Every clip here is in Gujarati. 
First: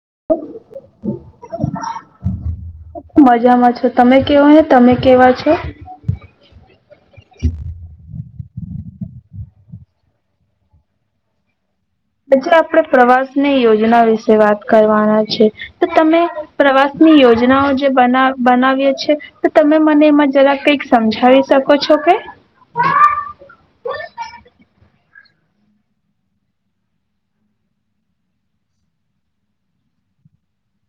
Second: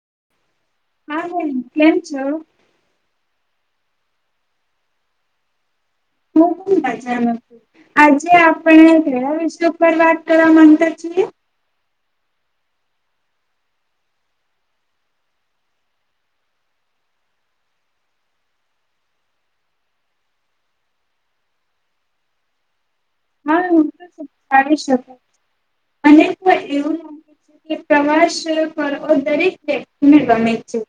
[inaudible] હા બેન કેમ છો? મજામાં છો. તમે કેવો ને તમે કેવા છો? હું પન મજામાં. આજે આપણે કયા વિષય પર વાત કરવા ગતા છીએ? જે આપણેે પ્રવાસ ની યોજના વિશે વાત કરવાના છે તો તમે પ્રવાસ ની યોજનાઓ જે બ બનાવીએ છે. તો તમે મને એમાં જરા કઈક સમજાવી શકો છો કે? હા હું તો [unintelligible] મને તો એવું લાગે છે કે પ્રવાસ કરવ દરેક વ્યક્તિને ગમે છે.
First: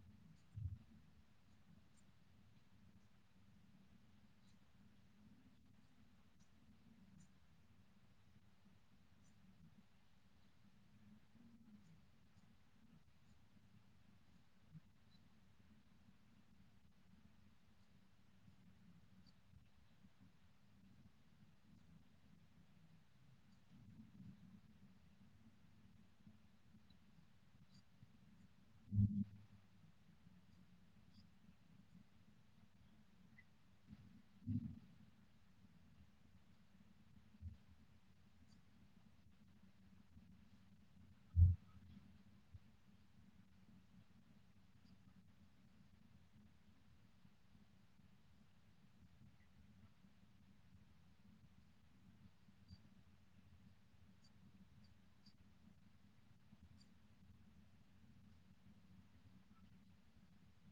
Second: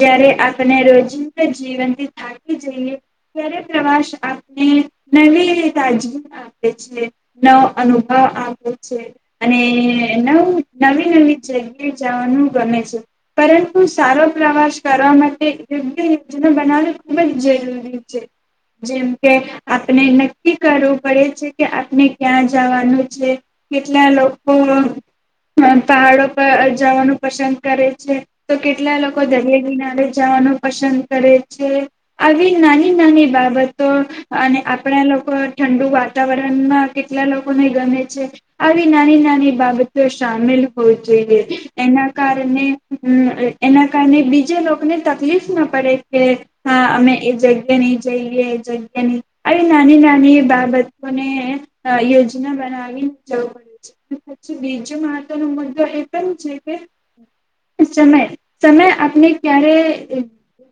જય્યારે આપણે રોજિંદા જીવનથી થાકી જઈએ ત્યારે પ્રવાસ આપને નવી તાજગી આપ પે છે નવો અનુભવ આવે છે. અને નવ નવી નવી જગ્યા જવાનું ગમે છે. પરંતુ સારો પ્રવાસ કરવા માટે યોગ્ય યોજના બનાવવી ખુબ જ જરૂરી છે. જેમ કે આપણે નક્કી કરવું પડે છે. કે આપણે ક્યાં જવાનું છે કેટલા લોકો પહાડો પર જવાનું પસંદ કરે છે. તો કેટલા લોકો દરિયા કિનારે જવાનું પસંદ કરે છે. આવી નાની નાની બાબતો અને આપણા લોકો ઠંડુ વા તાવરણમાં કેટલા લોકોને ગમે છે આવી નાની નાની બાબતો સામેલ હોવી જોઈએ. એના કારણે એના કારણે બીજા લોકોને તકલીફ ના પડે કે હા અમે એ જગ્યા ની જઈએ એ જગ્યા આવી નાની નાની બાબત અને યોજના બનાવીને જવું પડે છે. પછી બીજો મહત્વનો મુદ્દો એ પણ છે કે સમય સમય આપણે ક્યારે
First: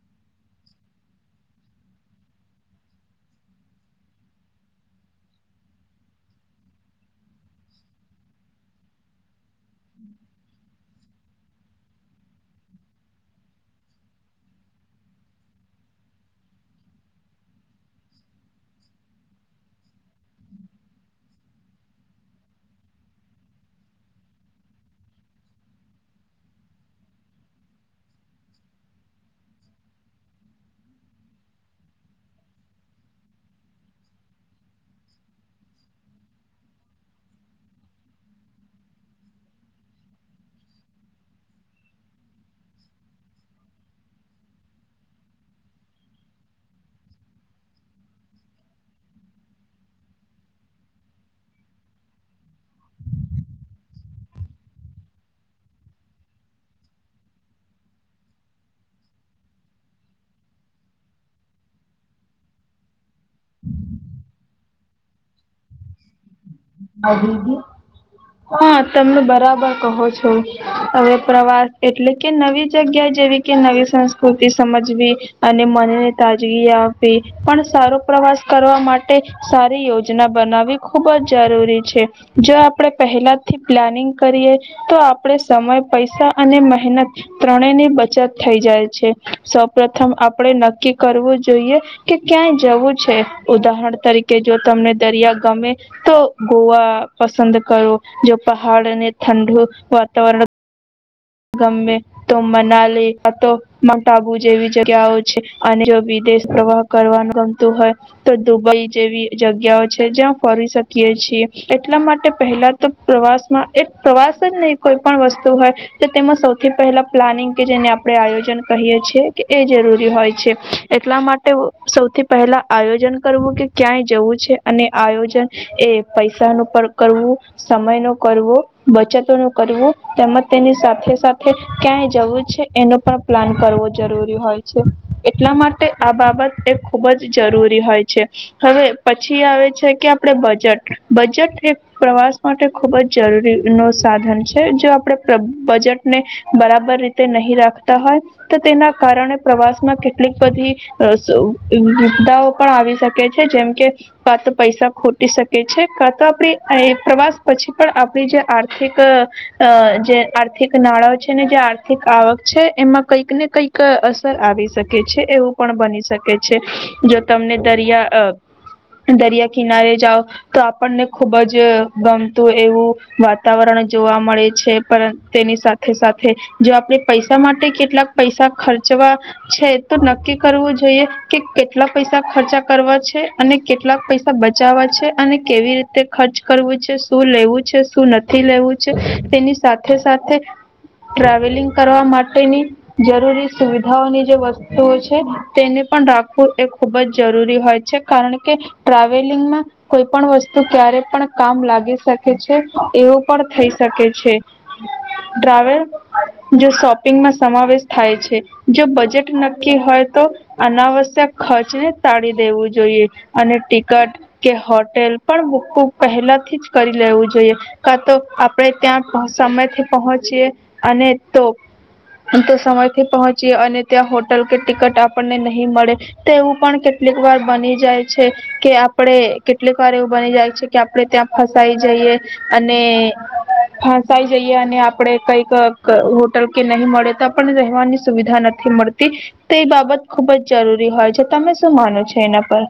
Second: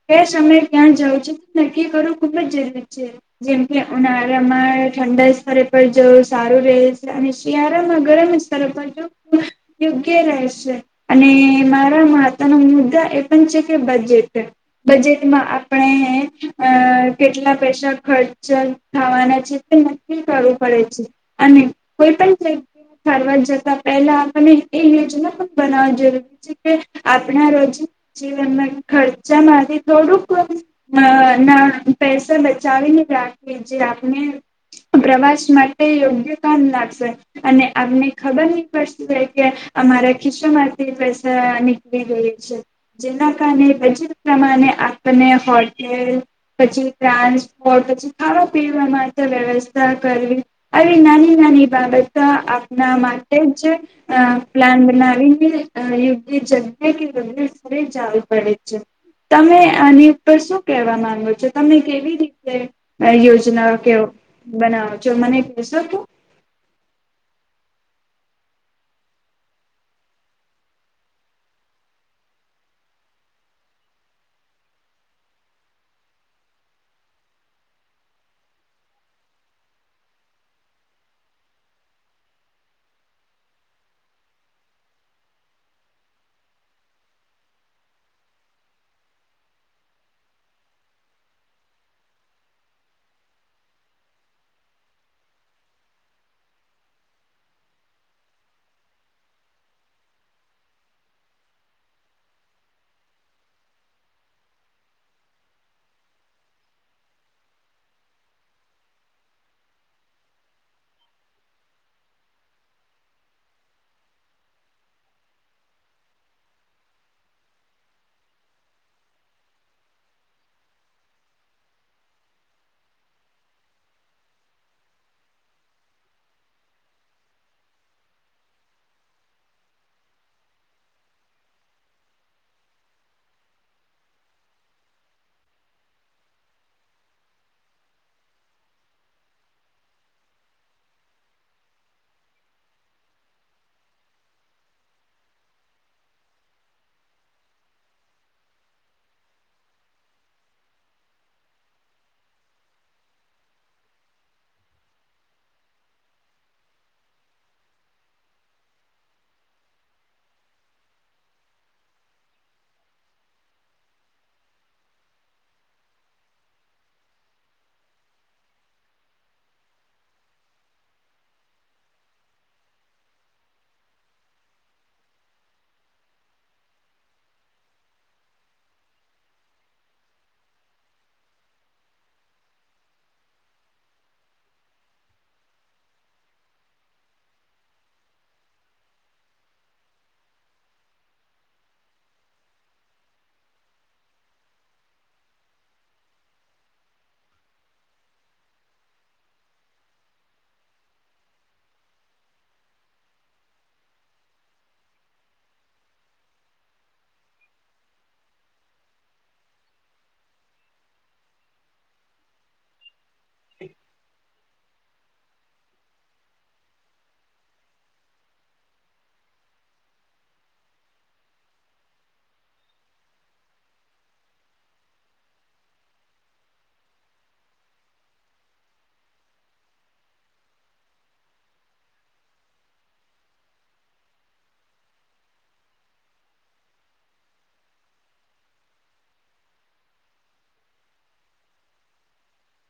કે સમય ક્યાં જવું છે નક્કી કરવું ખુબ જ જરૂરી છે જેમ કે ઉનાળામા ઠંડા સ્તરે પર જવ સારું રહેશે અને શિયાળામાં ગરમ સ્તર પર [unintelligible] યોગ્ય રહેશે. અને મારા મહત્વનો મુદ્દા એ પણ છે. કે બજેટ બજેટમાં આપણે અ કેટલા પૈસા ખર્ચ થવાના છે. કરવું પડે છે અને કોઈ પણ જગ્યા ફારવા જતા પહેલા આપને એ યોજના પણ બનાવ જરૂરી છે કે આપણા રોજ જીવનમાં ખર્ચામાંથી થોડુંક ના પૈસા બચાવીને રાખે જે આપણે પ્રવાસ માટે યોગ્ય કામ લાગશે અને આપને ખબર નહી પડતી હો કે અમારા ખિસ્સામાંથી પૈસા નીકળી ગઈ છે જેના કારણે બજેટ પ્રમાણે આપને હોટેલ પછી ટ્રાન્સપોટ પછી ખાવા પીવા માટે વ્યવસ્થા કરવી આવી નાની નાની બાબત આપના માટે જ પ્લાન બનાવીને યોગ્ય જગ્યા કે યોગ્ય સ્થળે જવું પડે છે તમે આની ઉપર શું કેહેવા માંગો છો તમે કેવી રીતે યોજના કેો બનાવો છો મને કેસો તું હા તમને બરાબર કહો છો હવે પ્રવાસ એટલે કે નવી જગ્યા જેવી કે નવી સંસ્કૃતિ સમજવી અને મનને તાજગી આપવી પણ સારો પ્રવાસ કરવા માટે સારી યોજના બનાવી ખુબ જ જરૂરી છે જો આપણેે પહેલા થી પ્લાનિંગ કરીએ તો આપણે સમય પૈસા અને મહેનત ત્રણે ની બચત થઈ જાય છે સૌપથમ આપણે નક્કી કરવું જોઈએ કે ક્યાંય જવું છે ઉદાહરણ તરીકે જો તમને દરિયા ગમે તો ગોવા પસંદ કરો જો પહાડ અને ઠંડુ વાતાવરણ ગમે તો મનાલી તો માઉન્ટ આબુ જેવી જગ્યાઓ છે અને જો વિદેશ પ્રવાહ કરવાનું ગમતું હોય તો દુબઈ જેવી જગ્યાઓ છે જ્યાં ફરી શકીએ છીએ એટલા માટે પહેલા તો પ્રવાસમાં એક પ્રવાસ જ નહી કોઈ પણ વસ્તુ હોય તેમાં સૌથી પહેલા પ્લાનિંગ કે જેને આપણે આયોજન કહીએ છેએ કે એ જરૂરી હોય છે એટલા માટે સૌથી પહેલા આયોજન કરવું કે ક્યાંય જવું છે અને આયોજન એ પૈસાનું કરવું સમય ન કરવું બચતો નું કરવું તેમજ તેની સાથે સાથે ક્યાંય જવું છે એનો પણ પ્લાન કરવો જરૂરી હોય છે એટલા માટે આ બાબત એ ખૂબ જ જરૂરી હોય છે હવે પછી આવે છે કે આપણે બજટ બજટ એ પ્રવાસ માટે ખૂબ જ જરૂરી ન સાધન છે જો આપણે બજેટને બરાબર રીતે નહી રાખતા હોય તો તેના કારણે પ્રવાસ માં કેટલીક બધી અ સુ સુવધાઓ પણ આવી શકે છે જેમકે કા તો પૈસા ખોટી શકે છે કા તો આપ પ્રવાસ પછી પણ આપણી જે આર્થિક અ જે આર્થિક નાણાં છે ને જે આર્થિક આવક છે એમાં કંઈક ને કઈક અસર આવી શકે છે એવું પણ બની શકે છે જો તમને દરિયા દરિયા કિનારે જાઓ તો આપણને ખુબ જ ગમતું એવું વાતાવરણ જોવા મળે છે પર તેની સાથે સાથે જો આપણેે પૈસા માટે કેટલાક પૈસા ખર્ચવા છે તો નક્કી કરવું જોઈએ કે કેટલા પૈસા ખર્ચા કરવા છે અને કેટલાક પૈસા બચાવવા છે અને કેવી રીતે ખર્ચ કરવું છે શું લેવું છે શું નથી લેવું છે તેની સાથે સાથે ટ્રાવેલિંગ કરવા માટેની જરૂરી સુવિધાઓની જે વસ્તુઓ છે. તેને પણ રાખવું એ ખુબ જ જરૂરી હોય છે. કારણ કે ટ્રાવેલિંગમાં કોઈ પણ વસ્તુ ક્યારે પણ કામ લાગી શકે છે. એવું પણ થઈ શકે છે. ટ્રાવેલ જો શોપિંગમાં સમાવેશ થાય છે. જો બજેટ નક્કી હોય તો અનાવશ્યક ખર્ચને ટાળી દેવું જોઈએ. અને ટિકટ કે હોટેલ પણ બુ બુક પહેલાથી જ કરી લેવું જોઈએ કા તો આપણે ત્યાં સમય પહોંચીએ અને તો તો સમય થી પહોંચીએ અને ત્યાં હોટલ કે ટિકટ આપણને નહી મળે તો એવું પણ કેટલીક વાર બની જાય છે. કે આપણે કેટલીક વાર એવું બની જાય છે કે આપણે ત્યાં ફસાઈ જઈએ અને ફસાઈ જઈએ અને આપણે કઈક હોટલ કે નહી મળે તો પણ રહેવાની સુવિધા નથી મળતી. તે એ બાબત ખુબ જ જરૂરી હોય છે તમે શું માનો છો એના પર?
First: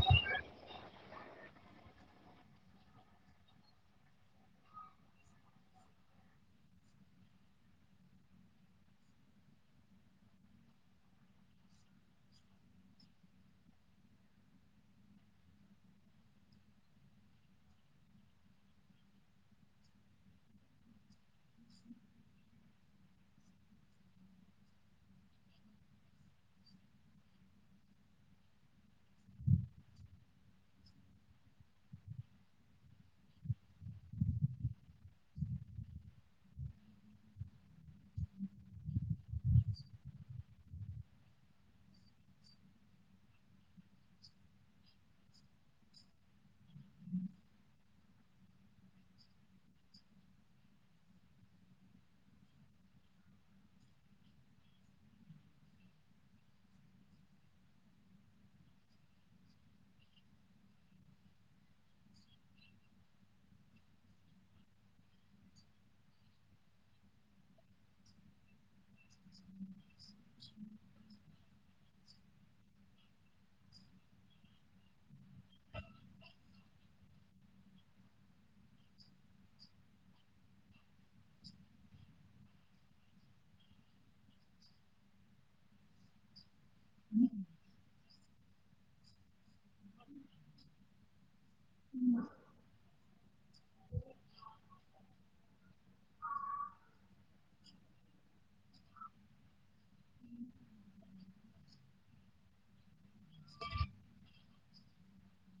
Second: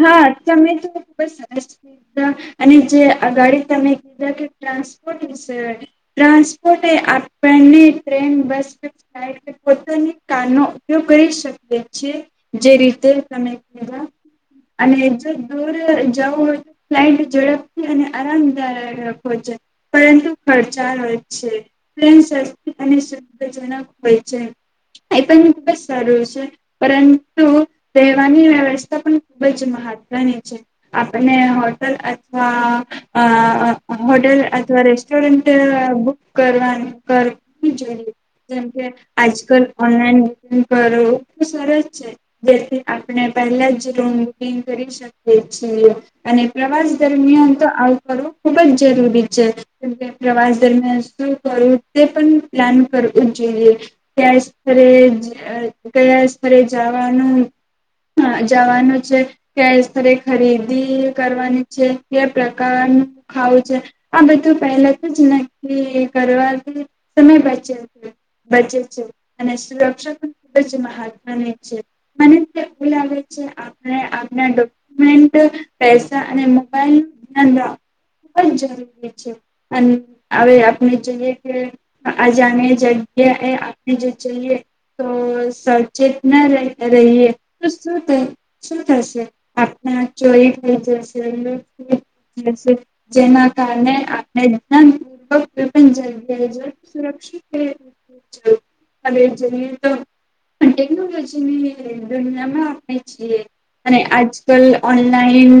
હા તમે તો ખબ સરસ કીધા અને જે અ ગાડી તમે કીધા કે ટ્રાન્સપોર્ટ વિશે. ટ્રાન્સપોર્ટ આપણને ટ્રેન, બસ કે ફ્લાઈટ કે પોતાની કારનો ઉપયોગ કરી શકીએ છીએ. જે રીતે તમે કીધા. અને જો દૂર જવું હોય તો ફ્લાઇટ ઝડપથી અને આરામદાયક હોય છે. પરંતુ ખર્ચાળ હોય છે. ટ્રેન સસ્તી અને સુવિધાજનક હોય છે. એ પણ ખુબ જ સારું છે. પરંતુ રહેવાની વ્યવસ્થા પણ- ખુબ જ મહત્વની છે. આપણે હોટલ અથવા હોટલ અથવા રેસ્ટોરન્ટ બુક કરવા કરું જોઈએ. જેમકે, આજકાલ ઓનલાઈન બુકિંગ કરવું સરસ છે. જેથી આપણે પહેલા જ- કરી શકી છીએ. અને પ્રવાસ દરમિયાન તો આવું કરવું ખુબ જ જરૂરી છે. કેમ કે પ્રવાસ દરમિયાન શું કરું તે પણ પ્લાન કરવું જ જોઈએ. કયા સ્થરે કયા સ્થરે જવાનું - જવાનું છે. કયા સ્થરે ખરીદી કરવાની છે, કે પ્રકારનું ખાવું છે. આ બધું પહેલા તો જ નક્કી કરવાથી સમય બચે છે બચે છે. અને સુરક્ષા પણ ખુબ જ મહત્વની છે. મને એવું લાગે- આપણે આપના ડોક્યુમેન્ટ પૈસા અને મોબાઈલ ન ધ્યાન રાખવ ખૂ જ જરૂરી છે. અને હવે આપણે જોઈએ કે આજણી જગ્યાએ આપણે જઈએ તો સચેત ના રહે- રહીએ. તો શું થશે. આપણા ચોરી થઈ જશે. જેના કારણે આપણે ધ્યાનૂર્ક કોઈ જ સુરક્ષિત [unintelligible] તો ટેકનોલોજી ની દુનિયામાં [inaudible] અને આજકાલ ઓનલાઈન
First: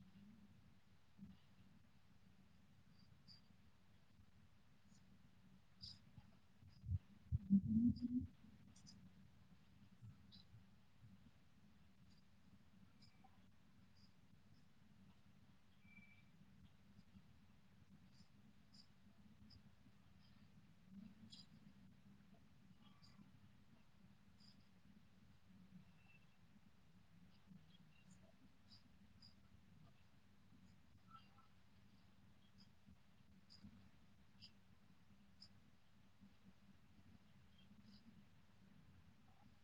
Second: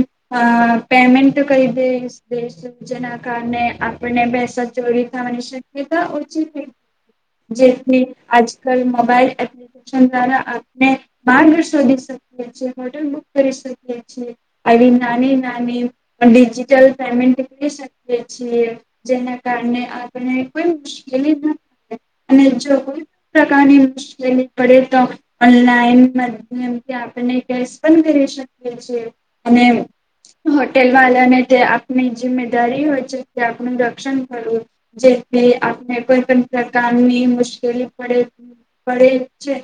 પેમેન્ટ તો કરી દઈ દશ જેના કારણે આપને પૈસા ચોરી થવાની- [unintelligible] ચલ તારા આપને બાર વર્ષો દીસ હોટલ બુક કરી શકીએ છીએ. આવી નાની નાની ડિજિટલ પેમેન્ટ કરી શકીએ છીએ. જેના કારણે આપણે કોઈ મુશ્કેલી ના પડે. અને જો કોઈ પણ પ્રકારની મુશ્કેલી પડે તો ઓનલાઈન માધ્યમ આપને કેશપણ કરી શકીએ છે. અને હોટેલ વાળાને તે આપની જિમ્મેદારી હોય છે. તે આપનું રક્ષણ કરવું. જેથી આપણે કોઈ પણ પ્રકારની મુશ્કેલી પડે પડે છે.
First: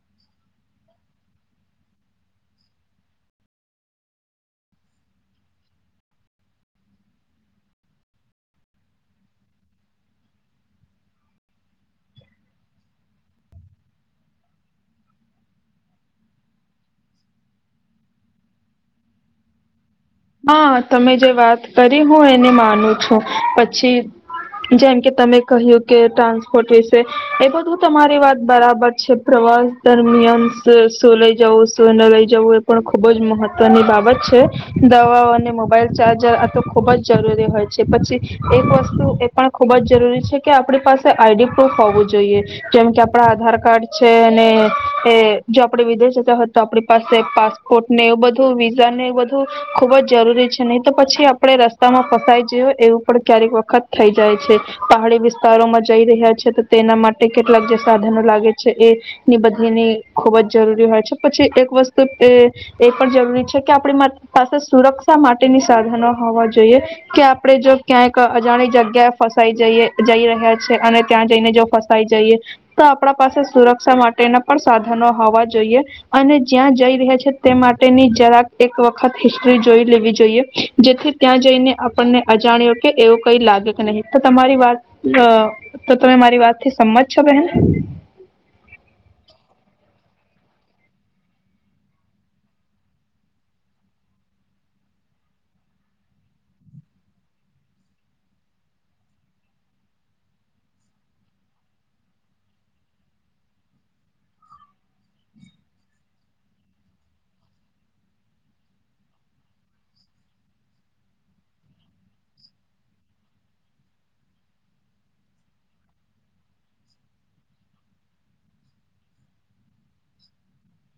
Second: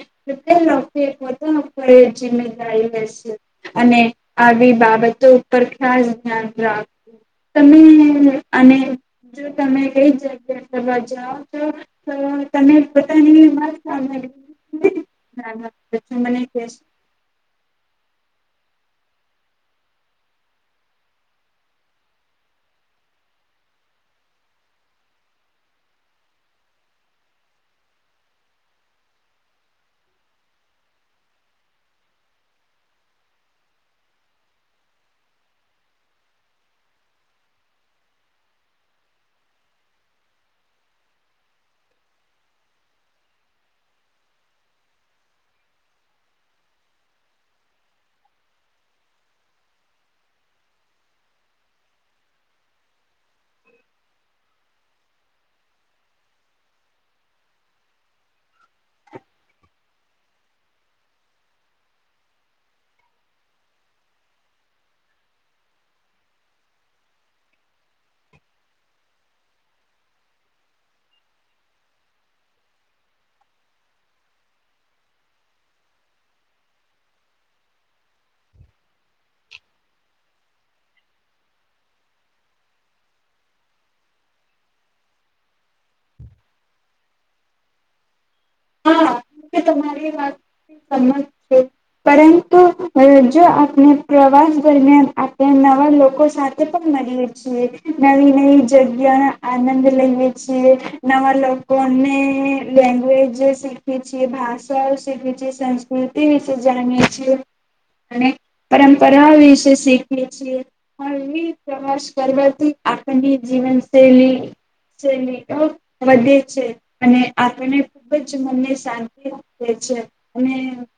તે લોકો પોતા આપડે જિમેદારી રેશે. અને આવી બાબતો ઉપર ખાસ ધ્યાન રાખવું. તમે અને જો તમે કઈ જગ્યા કરવા જાઓ તો તમે પોતાની વાત સાંભળી છો મને કેસ હા તમે જે વાત કરી હું એને માનું છું. પછી જેમ કે તમે કહ્યું કે ટ્રાન્સપોર્ટ વિશે એ બધું તમારી વાત બરાબર છે. પ્રવાસ દરમિયાન શું લઈ જવું, શું ન લઈ જવું, એ પણ ખુબ જ મહત્વની બાબત છે. દવાઓ અને મોબાઈલ ચાર્જર આ તો ખુબ જ જરૂરી હોય છે. પછી એક વસ્તુ એ પણ ખુબ જ જરૂરી છે કે આપણી પાસે આઈડી પ્રૂફ હોવું જોઈએ. જેમ કે આપડા આધાર કાર્ડ છે. અને એ જો આપડે વિદેશ જતા હોત તો આપણી પાસે પાસપોર્ટ ને એવું બધું વિઝા ને એ બધું ખૂબ જ જરૂરી છે. નહી તો પછી આપણે રસ્તામાં ફસાય જયુ એવું પણ ક્યારેક વખત થઈ જાય છે. પહાડી વિસ્તારોમાં જઈ રહ્યા છે. તો તેના માટે કેટલાક જે સાધનો લાગે છે એની બદલીની ખુબ જ જરૂરી હોય છે. પછી એક વસ્તુ એ પણ જરૂરી છે કે આપણી- પાસે સુરક્ષા માટેની સાધનો હોવા જોઈએ. કે આપણે જો ક્યાંક અજાણી જગ્યાએ ફસાઈ જઈએ જઈ રહ્યા છે. અને ત્યાં જઈને જો ફસાઈ જઈએ તો આપણા પાસે સુરક્ષા માટેના પણ સાધનો હોવા જોઈએ. અને જ્યાં જઈ રહ્યા છે તે માટેની જરાક એક વ- વખત હિસ્ટ્રી જોઈ લેવી જોઈએ. જેથી ત્યાં જઈને આપણને અજાણ્યો કે એવું કઈ લાગે કે નહીં તો તમારી વાત તો તમે મારી વાતથી સમમત છો બહેન? હા તમારી વાત સમજ છે. પરંતુ જો આપણે પ્રવાસ દરમિયાન આપણે નવા લોકો સાથે પણ મળીએ છીએ. નવી-નવી જગ્યા આનંદ લઈએ છીએ. નવા લોકોને લેગ્વેજ શીખે છે. ભાષાઓ શીખ છે સંસ્કૃતિ વિશે જાણીએ છી અને પરંપરાઓ વિશે શીખીએ છીએ હવી પ્રવાસ કરવાથી આપની જીવનશૈલી શૈલીઓ વધે છે અને આપણે ખૂબ જ તે મનને શાંતિ આપે છે અને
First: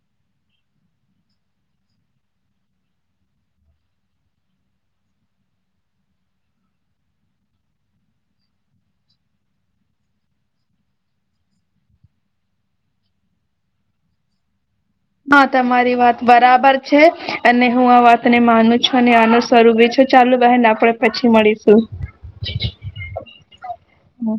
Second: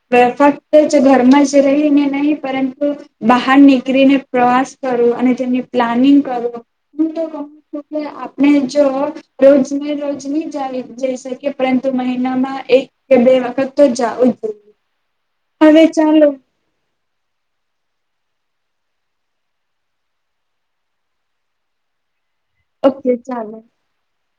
ફક્ત જ ઘરમાં જ રહીને નહીં પરંતુ બહાર નીકળીને પ્રવાસ કરું અને તેની પ્લાનિંગ કરું હું તો મમ છું કે આપણે જો રોજ રોજ નહી જઈ શકીએ પરંતુ મ મહિનામાં એક કે બે વખત તો જવું જ જોઈએ. હા હવે તમારી વાત ચાલો બરાબર છે અને હું આ વાત અને માનું છો અને આનું સ્વરૂભી છો ચાલુ બહેન આપડે પછી મળીશું. ઓકે ચાલો. હમ્મ.